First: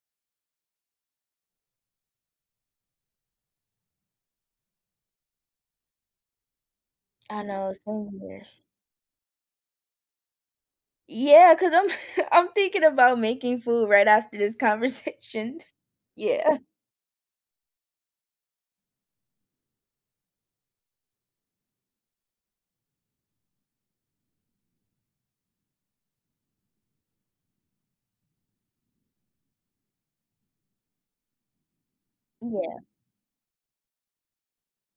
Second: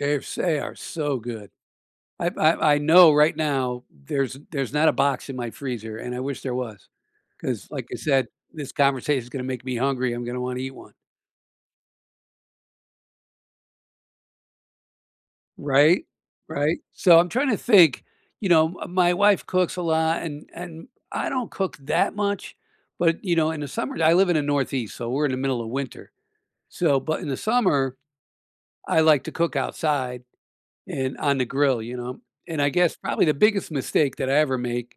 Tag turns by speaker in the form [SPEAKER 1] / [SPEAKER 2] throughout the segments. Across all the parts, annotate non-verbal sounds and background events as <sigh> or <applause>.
[SPEAKER 1] Yes, they are so good. I I I know right now there's there's not a box in my freezer, and I wish there was,
[SPEAKER 2] I
[SPEAKER 1] 'cause
[SPEAKER 2] know it's
[SPEAKER 1] like I
[SPEAKER 2] some in
[SPEAKER 1] said,
[SPEAKER 2] there.
[SPEAKER 1] this conversation is gonna make me hungry, I'm gonna wanna eat one.
[SPEAKER 2] Yeah, 'cause I'm <chuckles> I'm thinking about making food right after this conversation.
[SPEAKER 1] Right?
[SPEAKER 2] Yeah.
[SPEAKER 1] Right? So, I'm trying to think, you know, uh, my wife cooks a lot and and I don't cook that much, but, you know, in the summer- I live in the Northeast, so we're in the middle of winter, so- but in the summer, I like to cook outside in on the grill, you know, and I
[SPEAKER 2] Yeah.
[SPEAKER 1] guess probably the biggest mistake that I ever make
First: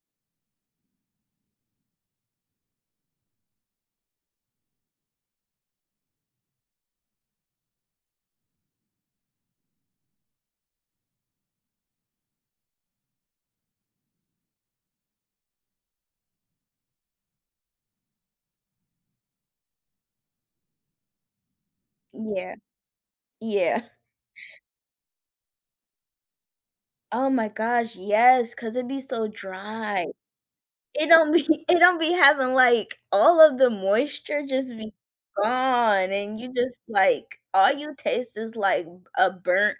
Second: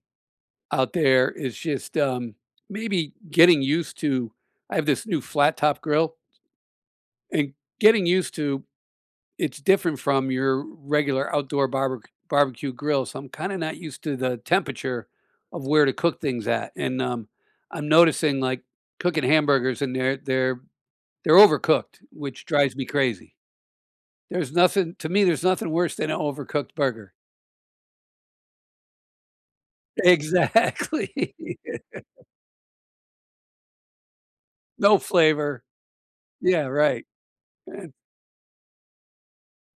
[SPEAKER 1] out there is just, um, maybe getting used to I have this new flat-top grill and getting used to it's different from your regular outdoor barber barbecue grill, so, I'm kinda not used to the temperature of where to cook things at, and, um, I'm noticing like cooking hamburgers and they're they're they're overcooked which
[SPEAKER 2] Yeah,
[SPEAKER 1] drives me crazy.
[SPEAKER 2] yeah.
[SPEAKER 1] There's nothing to me there's nothing worse than a overcooked burger.
[SPEAKER 2] Oh my gosh, yes, 'cause it be so dry. It
[SPEAKER 1] Exactly.
[SPEAKER 2] don't be it don't be having, like all of the moisture just be
[SPEAKER 1] No flavor.
[SPEAKER 2] gone, and you
[SPEAKER 1] Yeah,
[SPEAKER 2] just,
[SPEAKER 1] right,
[SPEAKER 2] like, all
[SPEAKER 1] and
[SPEAKER 2] you taste is, like, a burnt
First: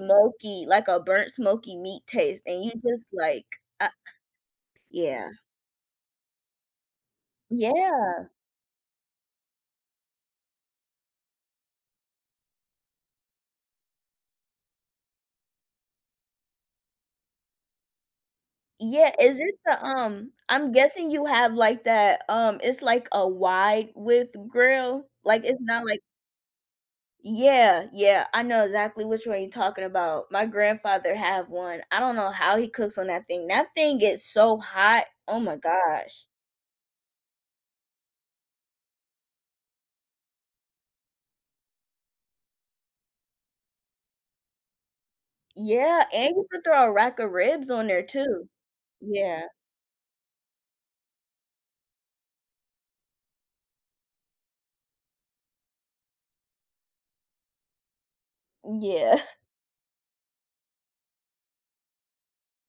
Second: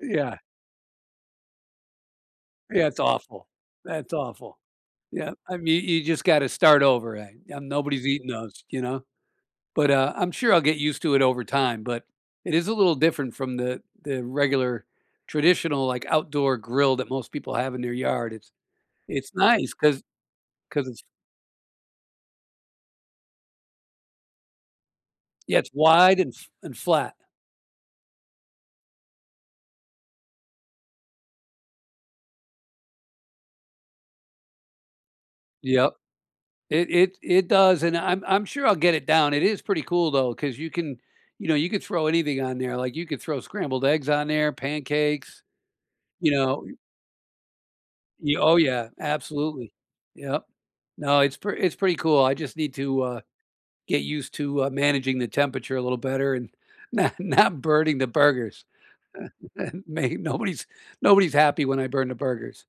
[SPEAKER 1] Yeah.
[SPEAKER 2] like, a burnt smoky meat taste, and you
[SPEAKER 1] Yeah, it's
[SPEAKER 2] just, like,
[SPEAKER 1] awful,
[SPEAKER 2] uh
[SPEAKER 1] that's awful,
[SPEAKER 2] Yeah.
[SPEAKER 1] yeah. I mean, you just gotta start over again, um, nobody's
[SPEAKER 2] Yeah.
[SPEAKER 1] eating those, you know, but, uh, I'm sure I'll get used to it over time, but it is a little different from the the regular traditional, like, outdoor grill that most people have in their yard, it's
[SPEAKER 2] Yeah,
[SPEAKER 1] it's
[SPEAKER 2] is it
[SPEAKER 1] nice
[SPEAKER 2] the,
[SPEAKER 1] 'cause
[SPEAKER 2] um I'm
[SPEAKER 1] 'cause it's
[SPEAKER 2] guessing you have, like, that, um, it's like a wide-width grill? Like,
[SPEAKER 1] Yeah,
[SPEAKER 2] it's
[SPEAKER 1] it's
[SPEAKER 2] not like
[SPEAKER 1] wide and fl and flat.
[SPEAKER 2] Yeah, yeah. I know exactly which one you're talking about. My grandfather have one, I don't know how he cooks on that thing, that thing gets so hot, oh my
[SPEAKER 1] Yep.
[SPEAKER 2] gosh.
[SPEAKER 1] It it it does, and I'm I'm sure I'll get it down, it is pretty cool, though, 'cause you can, you know, you could throw anything on there, like, you could throw scrambled eggs on there, pancakes,
[SPEAKER 2] Yeah,
[SPEAKER 1] you
[SPEAKER 2] and you could
[SPEAKER 1] know?
[SPEAKER 2] throw a rack of ribs on there
[SPEAKER 1] Y
[SPEAKER 2] too,
[SPEAKER 1] oh, yeah,
[SPEAKER 2] yeah.
[SPEAKER 1] absolutely, yep. No, it's p it's pretty cool, I just need to, uh, get used to, uh, managing the temperature a little better and not not burning the burgers.
[SPEAKER 2] Yeah. <chuckles>
[SPEAKER 1] <chuckles> May nobody's nobody's happy when I burn the burgers.